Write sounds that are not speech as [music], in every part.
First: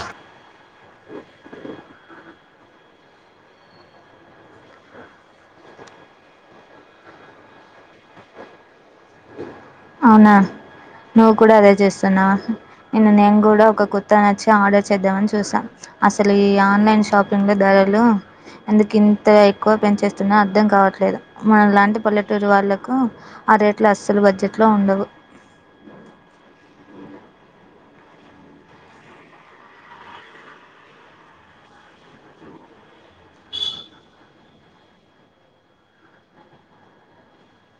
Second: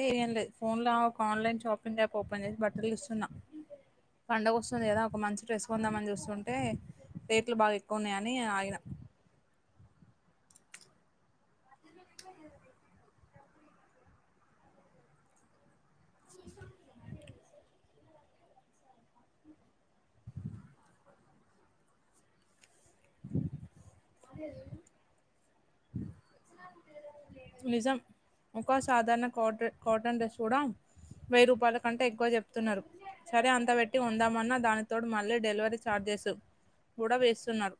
ఏ ఏం లేదు ఫోన్లో ఆ ఒక ఆన్లైన్ షాపింగ్ యాప్ ఓపెన్ చేసి బట్టలు చూస్తున్నా పండగ వస్తుంది కదా ఒక మంచి డ్రెస్ కొందామని చూస్తుంటే రేట్లు బాగా ఎక్కువ ఉన్నాయని ఆగిన అవునా నువ్వు కూడా అదే చేస్తున్నావ నిన్న నేను కూడా కూడా ఒక కుర్తా నచ్చి ఆర్డర్ చేద్దామని చూసా అసలు ఈ ఆన్లైన్ షాపింగ్ లో అందుకు ఇంత ఎక్కువ పెంచేస్తున్నా అర్థం కావట్లేదు మన లాంటి పల్లెటూరు వాళ్ళకు హో ఆ రేట్లు అస్సలు బడ్జెట్లో ఉండవు నిజం ఒక సాధారణ కాట కాటన్ డ్రెస్ కూడా వెయ్యి రూపాయల కంటే ఎక్కువ చెప్తున్నారు సరే అంత పెట్టి కొందామన్నా దానితోడు మళ్ళీ డెలివరీ ఛార్జెస్ కూడా వేస్తున్నారు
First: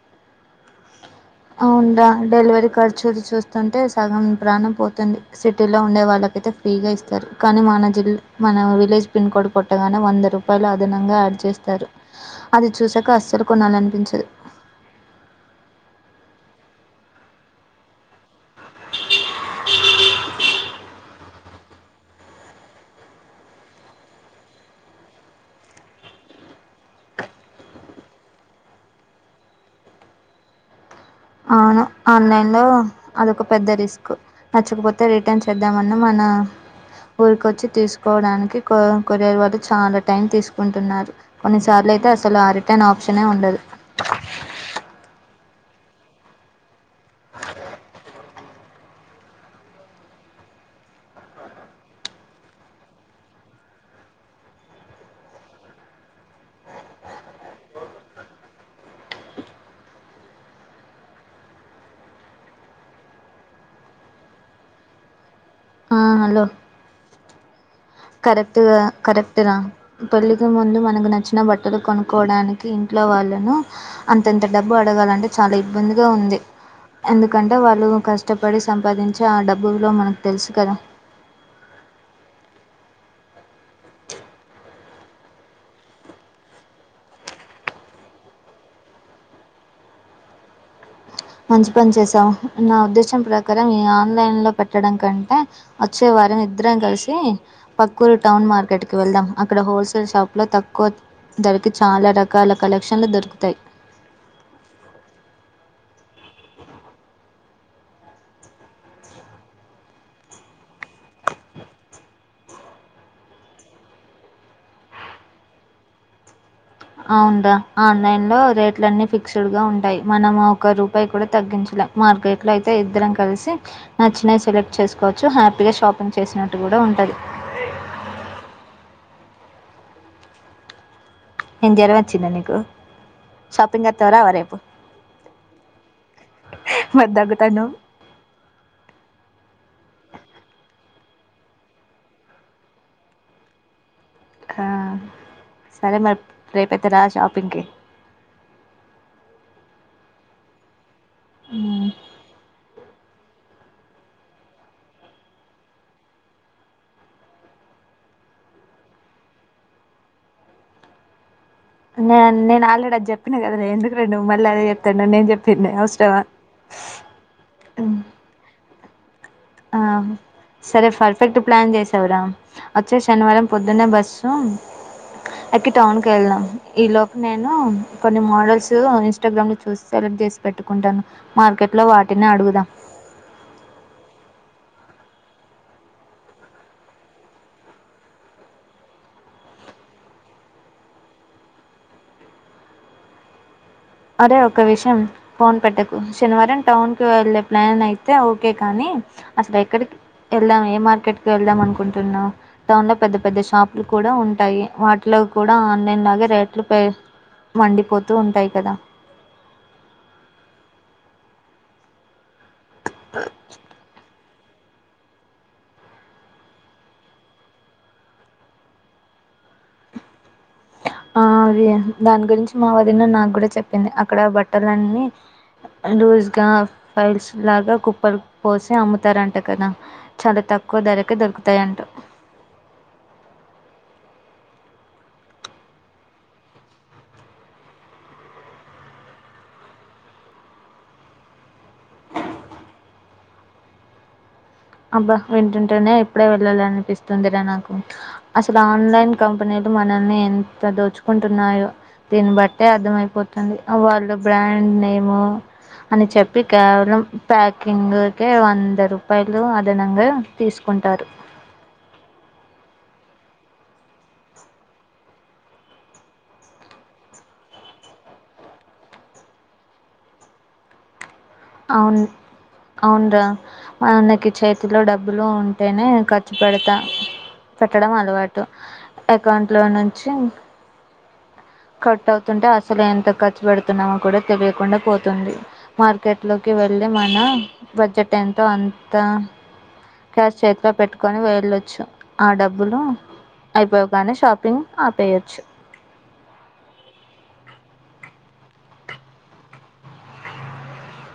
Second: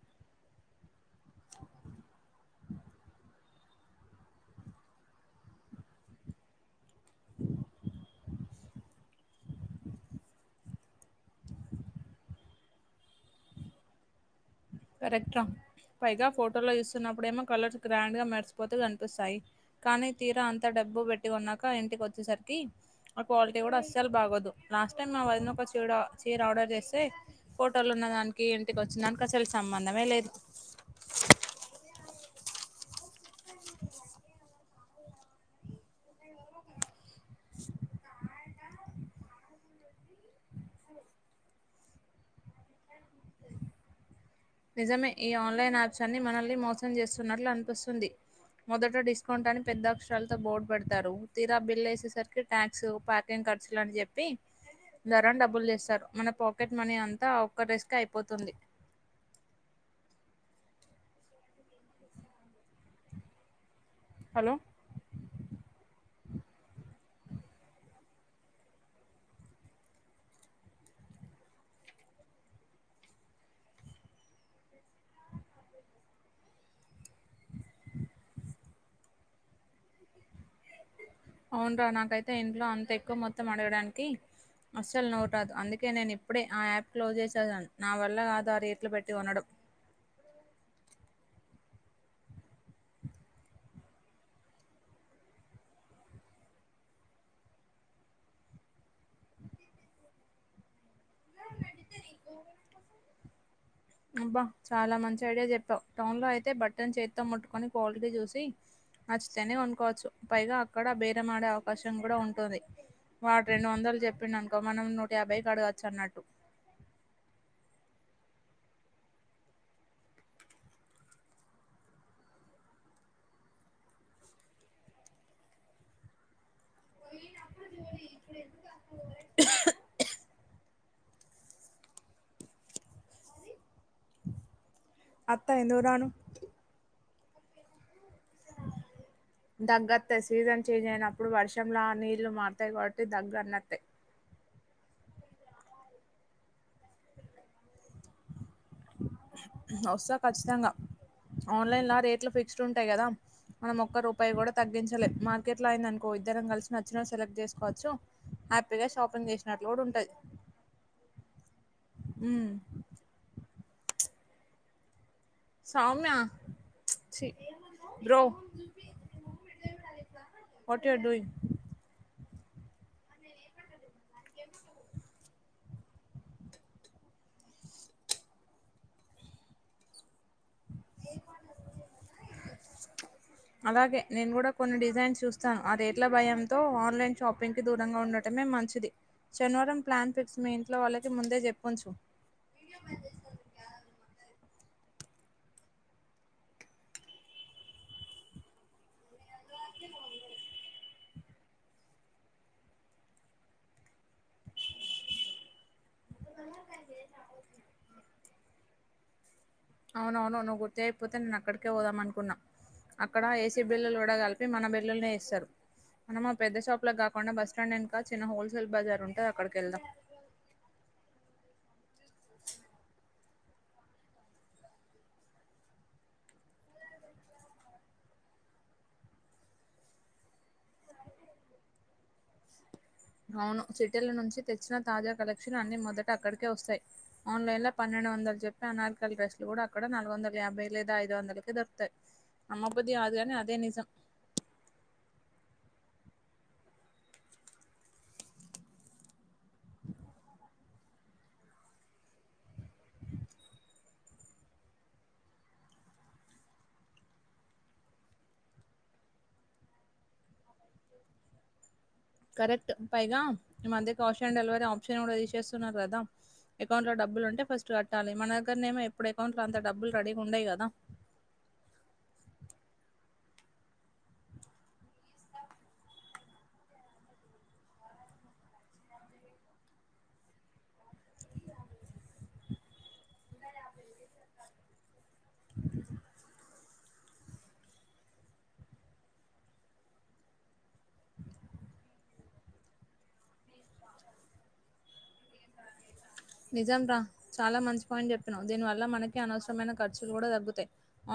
[inaudible] ఇంకా డెలివరీ ఖర్చులు చూస్తుంటే సగం ప్రాణం పోతుంది సిటీలో ఉండే వాళ్ళకైతే ఫ్రీగా ఇస్త సరే కానీ మా అన్న చెల్లెలు మన విలేజ్ పిన్ కోడ్ కొట్టగానే వంద రూపాయలు అదనంగా యాడ్ చేస్తారు అది చూసాక అసలు అసలు కొనాలని అనిపించదు కరెక్ట్ రా పైగా ఫోటోలో చూస్తున్నప్పుడేమో కలర్స్ గ్రాండ్ గా మెరిసిపోతు కనిపిస్తాయి కానీ తీర అంత డమ్మీ డబ్బు పెట్టి కొన్నాక ఇంటికి వచ్చేసరికి ఆ క్వాలిటీ కూడా అసలు బాగోదు లాస్ట్ టైమ్ వదిన కోసం చీర ఆర్డర్ చేస్తే ఫోటోలు ఉన్న దానికి ఇంటికి వచ్చిన దానికి అసలు సంబంధమే లేదు ఆ ఆన్లైన్ లో అదొక పెద్ద రిస్క్ నచ్చకపోతే రిటర్న్ చేద్దామన్న మన ఊరికొచ్చి తీసుకోవడానికి కొ కొరియ వాళ్ళు చాలా టైం తీసుకుంటున్నారు కొన్నిసార్లు అయితే అసలు ఆ రిటర్న్ ఆప్షనే ఉండదు నిజమే ఈ ఆన్లైన్ యాప్స్ అన్ని మనల్ని మోసం చేస్తున్నట్లు అనిపిస్తుంది మొదట డిస్కౌంట్ అని పెద్ద అక్షరాలతో బోర్డు పెడతారు తీరా బిల్ వేసేసరికి ట్యాక్స్ ప్యాకింగ్ క ఖర్చులని చెప్పి ధర డబ్బులు చేస్తారు మన పాకెట్ మనీ అంతా ఒక్క రోజుకే అయిపోతుంది హలో ఆ హలో కరెక్ట్గా కరెక్ట్ రేర పెల్లికి ముందు మనకు నచ్చిన బట్టలు కొనుక్కోవడానికి ఇంట్లో లో వాళ్ళము అంతంత డబ్బు అడగాలంటే చాలా ఇబ్బందిగా ఉంది. ఎందుకంటే వాళ్ళు కష్టపడి సంపాదించి ఆ డబ్బు విలువ మనకు తెలుసు కదా అవును రా నాకైతే ఇంట్లో అంత ఎక్కువ మొత్తం అడగడానికి అస్సలు నోరూ రాదు అందుకే నేను ఇప్పుడే ఆ యాప్ క్లోజ్ చేసను నా వల్ల ఆ రెట్లు పెట్టి కొనుడు మంచి పని చేశావ్ నా ఉద్దేశం ప్రకారం ఈ ఆన్లైన్ లో పెట్టడం కంటే వచ్చే వారం ఇద్దరం కలిసి పక్కుూరు టౌన్ మార్కెట్ కి వెళ్దాం. అక్కడ హోల్సేల్ షాప్ లో తక్కువ ధరకి చాలా రకాల కలెక్షన్లు దొరుకుతాయి. టౌన్ లో అయితే బట్టన్ చేతో ముట్టుకొని క్వాలిటీ చూసి నచ్చితేనే కోనుకోవచ్చు పైగా అక్కడ బేరము ఆడే అవకాశం కూడా ఉంటుంది. వాడు రెండు వందలు చెప్పిండు అనుకో మనం నూట యాభైకి ఆడగచ్చు అన్నట్టు అవుంరా ఆన్లైన్ లో రేట్లు అన్ని ఫిక్స్డ్ గా ఉంటాయి. మనం ఒక రూపాయి కూడా తగ్గించు మార్కెట్ లో అయితే ఇద్దరం కలిసి నచ్చినయి సెలెక్ట్ చేసుకోవచ్చు హ్యాపీగా షాపింగ్ చేసుకో కూడా ఉంటాది ఏం జ్వరం వచ్చిందా నీకు షాపింగ్ వత్తావ రావా రేపు అత్త ఎందుకు రాను మరి దగ్గుతాన్నవ్ దగ్గత్తాది సీజన్ చేంజ్ అయినప్పుడు వర్షంలో ఆ నీళ్లు మారతాయి కాబట్టి దగ్గు అన్ని అత్తాయి ఆ సరే మరి రేపూ అయితే రా షాపింగ్కి వస్తా ఖచ్చితంగా ఆన్లైన్లో రేట్లు ఫిక్స్డ్ ఉం టాయ్ కదా మనం ఒక్క రూపాయి కూడా తగ్గించలేము మార్కెట్ లో అయిందనుకో మనం ఇద్దరం కలిసి నచ్చిన సెలెక్ట్ చేసుకోవచ్చు చ్చు హ్యాపీగా షాపింగ్ చేసినట్లు కూడా ఉంటది ఉమ్ నేను ఆల్రెడీ అది చెప్పినా కదా ఎందుకువే మళ్ళీ నువ్వు అదే చెప్తాన్నావ్ నేను చెప్తె ఇన్నదా సౌమ్య అవసరమా చి హ్ బ్రో ఆ వాట్ సరే యూర్ డూయింగ్ పర్ఫెక్ట్ ప్లాన్ చేసావరా వచ్చే శనివారం పొద్దున్న బస్సు ఆ అప్పటికి టౌన్కి వెళ్ళదాం ఈ లోపు నేను కొన్ని మోడల్స్ ఇన్స్టాగ్రామ్ ను చూసి సెలెక్ట్ చేస్ పెట్టుకుంటాను మార్కెట్ లో వాటినే అడుగుదాం అలాగే నేను కూడా కొన్ని డిజైన్ చూస్తాను. ఆ రేట్ల భయంతో ఆన్లైన్ షాపింగ్ కి దూరంగా ఉండటమే మంచిది షా నీవారం ప్లాన్ ఫిక్స్ మీ ఇంట్లో వాళ్ళకి ముందే చెప్పుంచు అంటే ఒక విషయం ఫోన్ పెట్టకు శనివారం టౌన్ కి వెళ్ళే ప్లాన్ అయితే ఓకే కానీ అసలు ఎక్కడికి వెళ్దాం ఏ మార్కెట్కి వెళ్దాం అనుకుంటున్నా టౌన్ లో పెద్ద పెద్ద షాపులు కూడా ఉ ఉంటాయి వాటిలో కూడా ఆన్లైన్ లాగే రేట్లు మండిపోతూ ఉంటాయి కదా అవునవును నువ్వు గుర్తు చేయపోతే నేను అక్కడికే పోదాం అనుకున్నా అక్కడ ఏసీ బిల్లులు కూడా కలిపి మన బిల్లుల్నే వేస్తారు. మనం పెద్ద షాప్ లో కాకుండా బస్ స్టాండ్ వెనుక చిన్న హోల్సేల్ బజార్ ఉంటుంది. అక్కడికి వెళ్దాం ఆ అదే దాని గురించి మా వదిన నాకు కూడా చెప్పింది. అక్కడ బట్టలన్నీ లూజ్గా ఫైల్స్ లాగా కుప్పలు పోసి అమ్ముతారంట కదా చాలా తక్కు క్కువ ధరకే దొరుకుతాయంట అవును సిటీల నుంచి తెచ్చిన తాజా కలెక్షన్లు అన్ని మొదట అక్కడికే వస్తాయి ఆన్లైన్ లో పన్నెండు రండు వందలు చెప్పి అనార్ కలి డ్రెస్లు కూడా అక్కడ నాలుగు వందల యాభై లేదా ఐదు వందలకి దొకుతాయి అమ్మ బుద్ది కాదుగానీ అదే నిజం అబ్బా వింటుంటేనే ఇప్పుడే వెళ్ళాల అనిపిస్తుందిరా నాకు అసలు ఆన్లైన్ కంపెనీ మనల్ని ఎంత దోచుకుంటున్నాయో దీన్ని బట్టే అర్థమయిపోతుంది వాళ్ళు బ్రాండ్ నేము అని చెప్పి కేవలం ప్యాకింగ్క వంద రూపాయ లు అదనంగా తీసుకుంటారు కరెక్ట్ పైగా ఈ మధ్య క్యాష్ ఆన్ డెలివరీ ఆప్షన్ కూడా తీసేస్తున్నారు కదా అకౌంట్ లో డబ్బులు ఉంటే ఫస్ట్ కట్టాలి మన దగ్గరనేమో ఎప్పుడు అకౌంట్ లో అంత డబ్బులు రెడీగా ఉండాయి కదా అవును అవున్రా మన్నకి చేతిలో డబ్బులు ఉంటేనే ఖర్చు పెడతా పెట్టడం అలవాటు అకౌంట్ లో నుంచి కట్ అవుతుంటే అసలు ఎంత ఖర్చు పెడుతున్నామో కూడా తెలియకుండా పోతుంది మ లోకి వెళ్ళి మన బడ్జెట్ ఎంతో అంత క్యాష్ చేతిలో పెట్టుకొని వెళ్లొచ్చు ఆ డబ్బులు అయిపోవగానే షాపింగ్ ఆపేయొచ్చు నిజం రా చాలా మంచి పాయింట్ చెప్పినావు దీని వల్ల మనకి అనవసరమైన ఖర్చులు కూడా తగ్గుతాయి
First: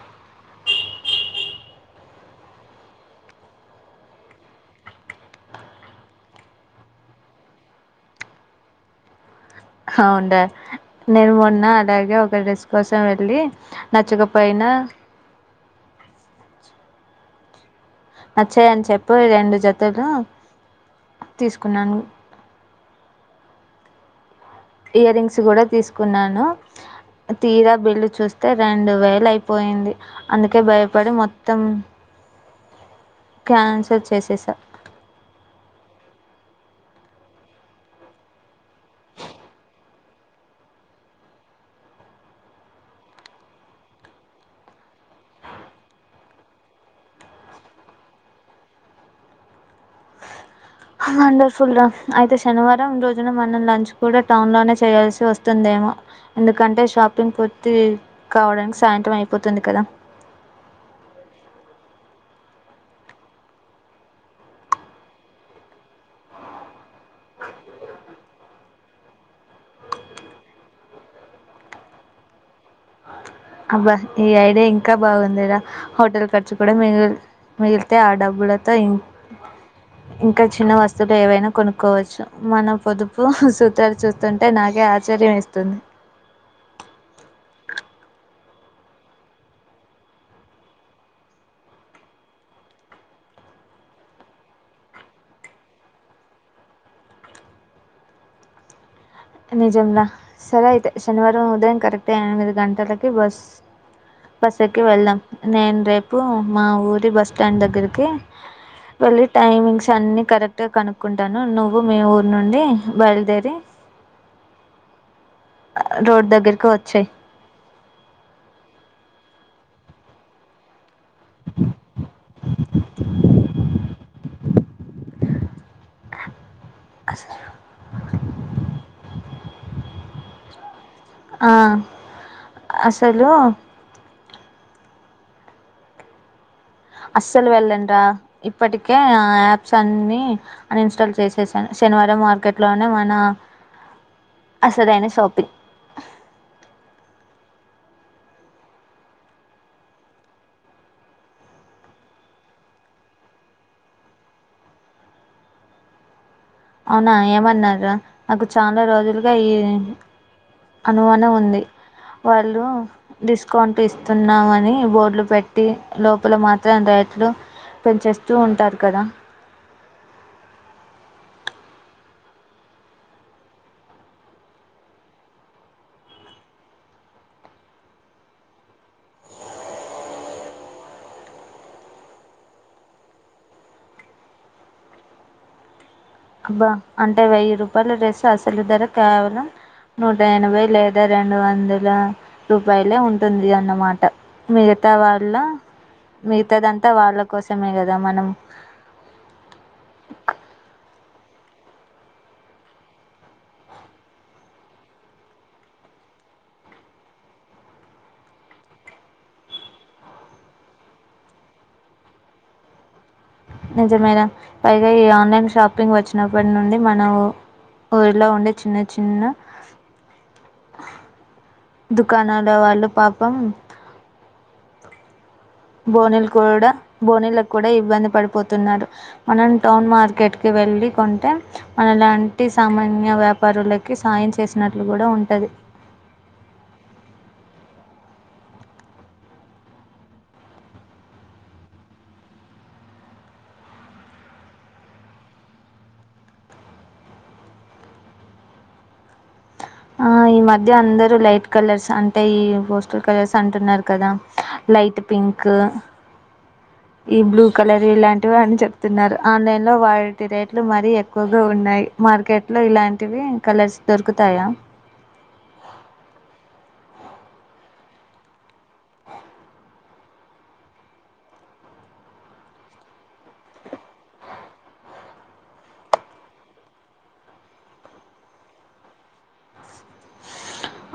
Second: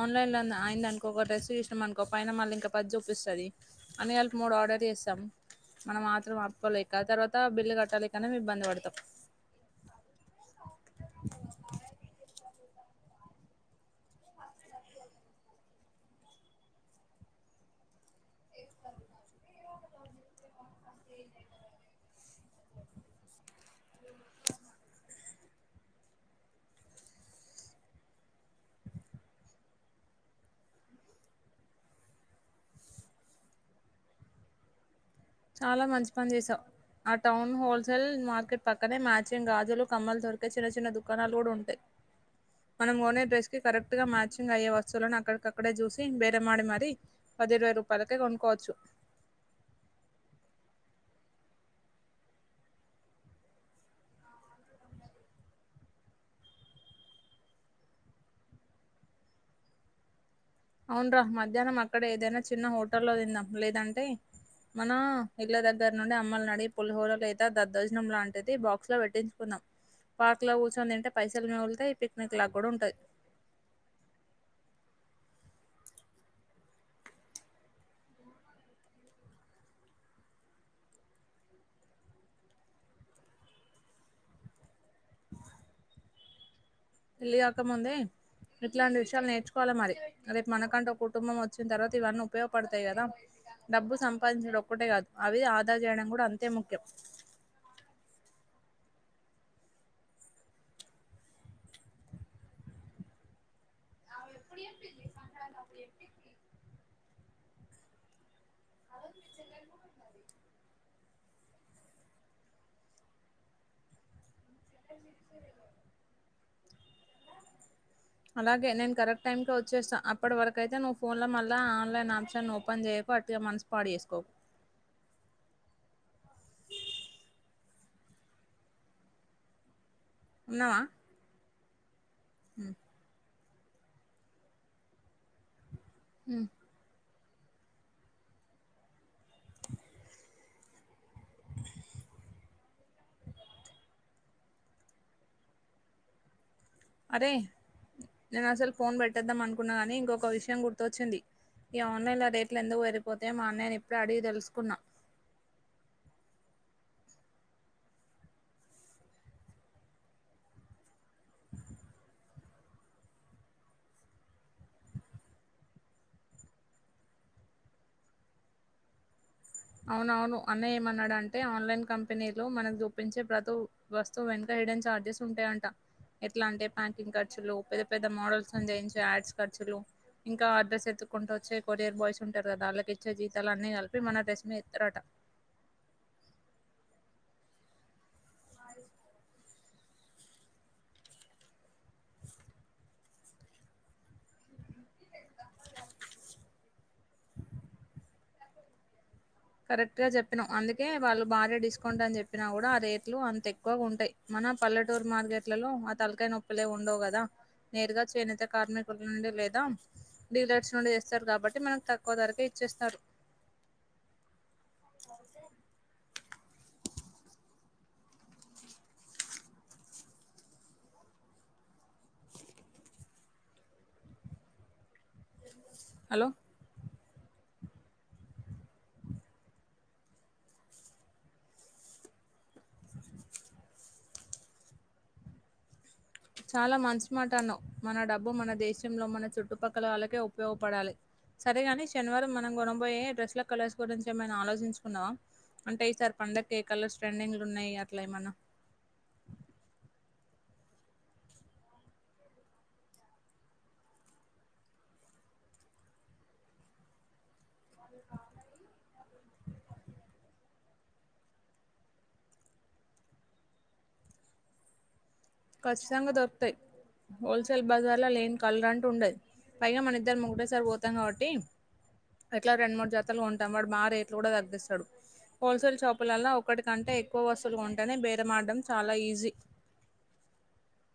ఆన్లైన్లో ఆయింది అనుకో ఒక డ్రెస్ చుసినాం అనుకో పైన మళ్ళ ఇంకా పది చూపిస్తది అన్ని కలిపి మూడు ఆర్డర్ చేస్తారు మనం ఆత్రం ఆపుకోలేక తర్వాత బిల్లు కట్టాలేకనే ము ఇబ్బంది పడతాం అవును రా నేను మొన్న అలాగే ఒక డ్రెస్ కోసం వెళ్ళి నచ్చకపోయినా ఆ నచ్చాయని చెప్పి రెండు జతులు తీసుకున్నాను ఇయరింగ్స్ కూడా తీసుకున్నాను తీరా బిల్లు చూస్తే రెండు వేలు అయిపోయింది అందుకే భయపడి మొత్తం క్యాన్సల్ చేసేసా చాలా మంచి పని చేసావు ఆ టౌన్ హోల్సేల్ మార్కెట్ పక్కనే మ్యాచింగ్ గాజులు కమ్మలు దొరికే చిన్న చిన్న దుకాణాలు కూడా ఉంటాయి మనం కొనే డ్రెస్ కి కరెక్ట్ గా మ్యాచింగ్ అయ్యే వస్తువులను అక్కడికక్కడే చూసి బేరమాడి మరి పది ఇరవై రూపాయలకే కొనుక్కవచ్చు వండర్ఫుల్ రా అయితే శనివారం రోజున మనం లంచ్ కూడా టౌన్ లోనే చేయాల్సి వస్తుంది ఎందుకంటే షాపింగ్ పూర్తి కావడానికి సాయంత్రం అయిపోతుంది కదా అవున్రా మధ్యాహ్నం అక్కడ ఏదైనా చిన్న హోటల్లో తిందాం లేదంటే మనం ఇళ్ల దగ్గర నుండి అమ్మొల్ని అడిగి పులిహోర లేత దద్దోజనం లాంటిది బాక్స్ లో పెట్టించుకుందాం పార్క్ లో కూర్చొని తింటే పైసలు మిగులుతాయి పిక్నిక్ లాగా కూడా ఉంటది అబ్బా ఈ ఐడియా ఇంకా బాగుందిరా హోటల్ ఖర్చు కూడా మి మిగిలితే ఆ డబ్బు లతో ఇ ఇంకా చిన్న వస్తువులు ఏవైనా కొనుక్కోవచ్చు మన పొదుపు సూత్రాలు చూస్తుంటే నాగే ఆచర్ వంది [unintelligible] పెళ్లి కాక ముందే ఇట్లాంటి విషయాలు నేర్చుకోవాల మరి రేపు మనకంటూ ఒక కుటుంబం వచ్చిన తర్వాత ఇవన్నీ ఉపయోగపడతాయి కదా డబ్బు సంపాదించడం ఒక్కటే కాదు అవి ఆధా చేయడం కూడా అంతే ముఖ్యం నిజంలా సరే అయితే శనివారం ఉదయం కరెక్ట్ ఎనిమిది గంటలకి బస్ బస్సేకి వెళ్దాం నేను రేపు మా ఊరి బస్స్టాండ్ దగ్గరికి వెళ్ళీ టైమింగ్స్ అన్ని కరెక్ట్గా కను కుంటాను నువ్వు మీ ఊరు నుండి బయలుదేరి రోడ్ దగ్గరికి వచ్చేయ్ అలాగే నేను కరెక్ట్ టైంకే వచ్చేస్తా అప్పటి వరకు అయితే నువ్వు ఫోన్లో మళ్ల ఆన్లైన్ ఆప్షన్ ఓపెన్ చేయకు అట్టే మనసు పాడు చేసు కో ఉన్నావా ఆ అసలు మ్మ్ అస్సలు వెళ్ళానురా ఇప్పటికే ఆ యాప్స్ అన్ని అన్ఇన్స్టాల్ చేసేసాను శని వారం మార్కెట్లోనే మన అ అసలైన సాపింగ్ అరే నేను అసలు ఫోన్ పెట్టేద్దాం అనుకున్నా కాని ఇంకొక విషయం గుర్తొచ్చింది ఈ ఆన్లైన్లో రేట్లు ఎందుకు పెరిగిపోతాయో మా అన్నయ్యను ఇప్పుడే అడిగి తెలుసుకున్నా అవునా ఏమన్నారా నాకు చాలా రోజులుగా ఈ అణువణువుంది వాళ్ళు డిస్కౌంట్ ఇస్తున్నామని బోర్డులు పెట్టి లోపల మాత్రం అం చెట్లు పెంచేస్తూ ఉంటారు కదా అవునవును అన్నయ్య ఏమన్నాడంటే ఆన్లైన్ కంపెనీలో మనకు చూప్పించే ప్రతి వస్తువు వెనుక హైడెన్ చార్జెస్ ఉంటాయంట ఎట్లా అంటే ప్యాకింగ్ ఖర్చులు పెద్ద పెద్ద మోడల్స్తోనా చేయించే యాడ్స్ ఖర్చులు ఇంకా ఆడ్రెస్ ఎత్తుకుంట వచ్చే కొరియర్ బాయ్స్ ఉంటారు కదా అళ్ళకి ఇచ్చే జీతాలు అన్ని కలిపి మన డ్రెస్ మేత్రట అబ్బా అంటే వెయ్యి రూపాయల డ్రెస్సు అసలు ధర కేవలం నూట ఎనభై లేదా రెండు వందల రూపాయలే ఉంటుంది అన్నమాట మీగ తా వాళ్ళ మిగతాదంతా వాళ్ళ కోసమే కదా మనం కరెక్ట్గా చెప్పినావ్ అందుకే వాళ్ళు భారీ డిస్కౌంట్ అని చెప్పినా కూడా ఆ రేట్లు అంతేక్కువగా ఉంటాయి మ న పల్లెటూరు మార్కెట్లలో ఆ తలకాయ నొప్పులే ఉండవు కదా నేరుగా చేనేత కార్మికుల నుండి లేదా డీలర్స్ నుండి తేస్తారు కాబట్టి మనకు తక్కువ ధరకే ఇచ్చేస్తారు నిజమేరా పైగా ఈ ఆన్లైన్ షాపింగ్ వచ్చిన ప్పటినుండి మన ఊరిలో ఉండే చిన్న చిన్న దుకాణాల వాళ్ళు పాపం బోనిల్ హలో కోడ బోనీలకు కూడా ఇబ్బంది పడిపోతున్నారు మనం టౌన్ మార్కెట్‌కి వెళ్ళి కొంటే మన అలాంటి సామాన్య వ్యాపారులకి సాయం చేసినట్లు కూడా ఉంటది చాలా మంచి మాట అన్నావ్ మన డబ్బు మన దేశంలో మన చుట్టుపక్కల వాళ్ళకే ఉపయోగపడాలి సరేగాని శనివారం మనం కొనబోయే డ్రెస్లా కలర్స్ గురించి ఏమైనా ఆలోచించుకున్నావ అంటే ఈసారి పండక్కి ఎం కలర్స్ ట్రెండింగ్లో ఉన్నాయి అట్లా ఏమన్నా ఆ ఈ మధ్య అందరూ లైట్ కలర్స్ అంటే ఈ పోస్టల్ కలర్స్ అంటున్నారు కదా లైట్ పింకు [inaudible] ఈ బ్లూ కలర్ ఇలాంటివి అని చెప్తున్నారు ఆన్లైన్ లో వాటి రే ట్లు మరీ ఎక్కువగా ఉన్నాయి మార్కెట్ లో ఇలాంటివి కలర్స్ దొరుకుతాయా ఖచ్చితంగా దొరుకుతాయి హోల్సేల్ బజార్లో లేని కలర్ అంటూ ఉండదు పైగా మన ఇద్దరు ఒకటే సారి పోతాం కాబట్టి ఎట్లాగ రెండు మూడు జతలు గొంటాం వాడు మా రేట్లు గూడా దగిస్తడు హోల్సేల్ షాపులలో ఒకటికంటే ఎక్కువ వస్తువులు కొంటేనే బేరమాడడం చాలా ఈజీ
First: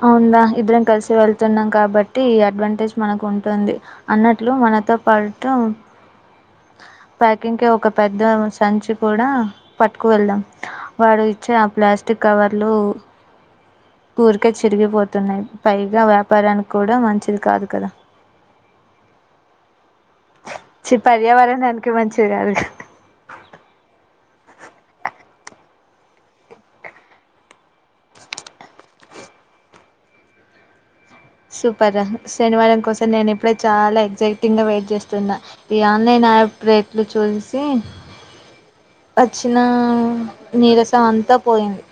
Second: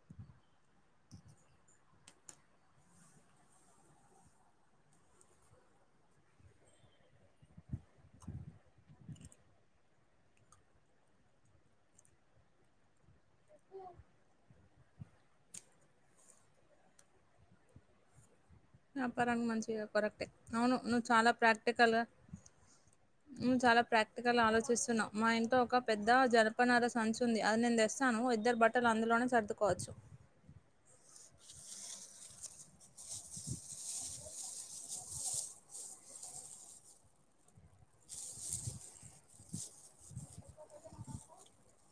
అవుందా ఇద్దరం కలిసి వెళ్తున్నాం కాబట్టి ఈ అడ్వాంటేజ్ మనకు ఉంటుంది అన్నట్లు మన నాతో పాటు [inaudible] ప్యాకింగ్ కి ఒక పెద్ద సంచి కూడా పట్టుకువెళ్దాం వాడు ఇచ్చే ఆ ప్లాస్టిక్ కవర్లు ఊరికే చిరిగిపోతున్నాయి పైగా వ్యాపారానికి కూడా మంచిది కాదు కదా వ్యాపారానికి మంచిగా కొరక్టే అవును చి నువ్వు చాలా పర్యావరణానికి ప్రాక్టికల్గా మంచిది కాదు కదా. నువ్ చాలా ప్రాక్టికల్ ఆలోచి స్తున్నావు మా ఇంట్లో ఒక పెద్ద జన్పనార సంచ్ ఉంది అది నేను దెస్తాను ఇద్దరు బట్టలు అందులోనే సర్దుకో వచ్చు సూపర్ శనివారం కోసం నేను ఇప్పుడే చాలా ఎగ్జైటింగ్ గా వెయిట్ జేస్తున్నా ఈ ఆన్లైన్ ఆప్ రేట్లు చూసి [inaudible] వచ్చిన నీరసం అంతా పోయింది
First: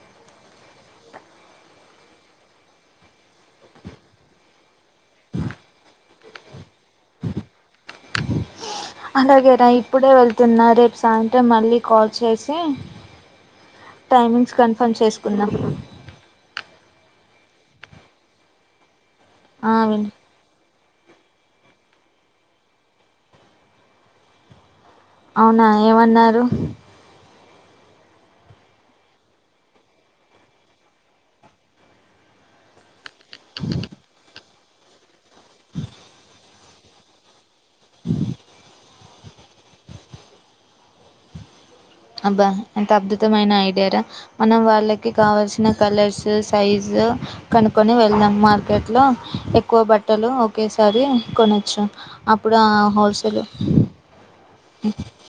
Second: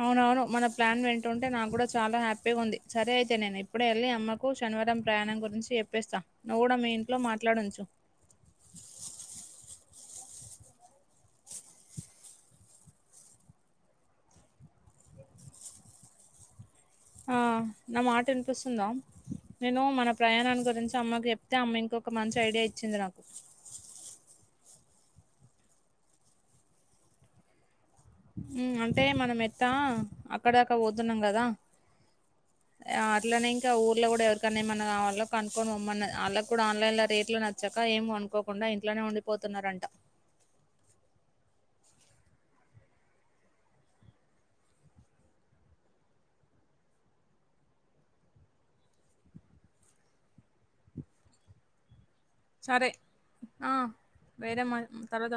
అవునవును మన ప్లాన్ వింటుంటే నాకు గూడా చాలా హ్యాపీగా ఉంది సరే అయితే నేను ఇప్పుడే యెళ్ళి అమ్మకు కనవడం ప్రయాణం గురించి చెప్పేస్తా నువ్వు గూడా మీ ఇంట్లో మాట్లాడుంచు అలాగే రా ఇప్పుడే వెళ్తున్న రేపు సాయంత్రం మళ్ళీ కాల్ చేసి టైమింగ్స్ కన్ఫామ్ చేసుకుందాం ఆ నా మాట వినిపిస్తుందా ఆ నేను విన్ మన ప్రయాణాన్ని గురించి అమ్మకి చెప్తే అమ్మ ఇంకొక మంచి ఐడియా ఇచ్చింది నాకు అవునా ఏవన్నారు ఉమ్ అంటే మనం ఎట్టా అక్కడదాకా పోతున్నాం గదా ఆ అట్లనే ఇంకా ఊర్లో గూడా ఎవరికన్నా ఏమన్నా కావాలో కనుక్కొని పొమ్మనది ఆళ్ళకు కూడా ఆన్లైన్ లో రేట్లు నచ్చ చక్కగా ఏమ్ వండుకోకుండా ఇంట్లోనే ఉండిపోతున్నారంట అబ్బా ఎంత అద్భుతమైన ఐడియారా మనం వాళ్ళకి కావాల్సిన కలర్స్ సైజ్ కొనుకొని వెళ్దాం మార్కెట్ లో ఎక్కువ బట్టలు ఒకేసారి కొనొచ్చు అప్పుడు ఆ సరే. హోల్సేల్ ఆ! వేరే మ తర్వాత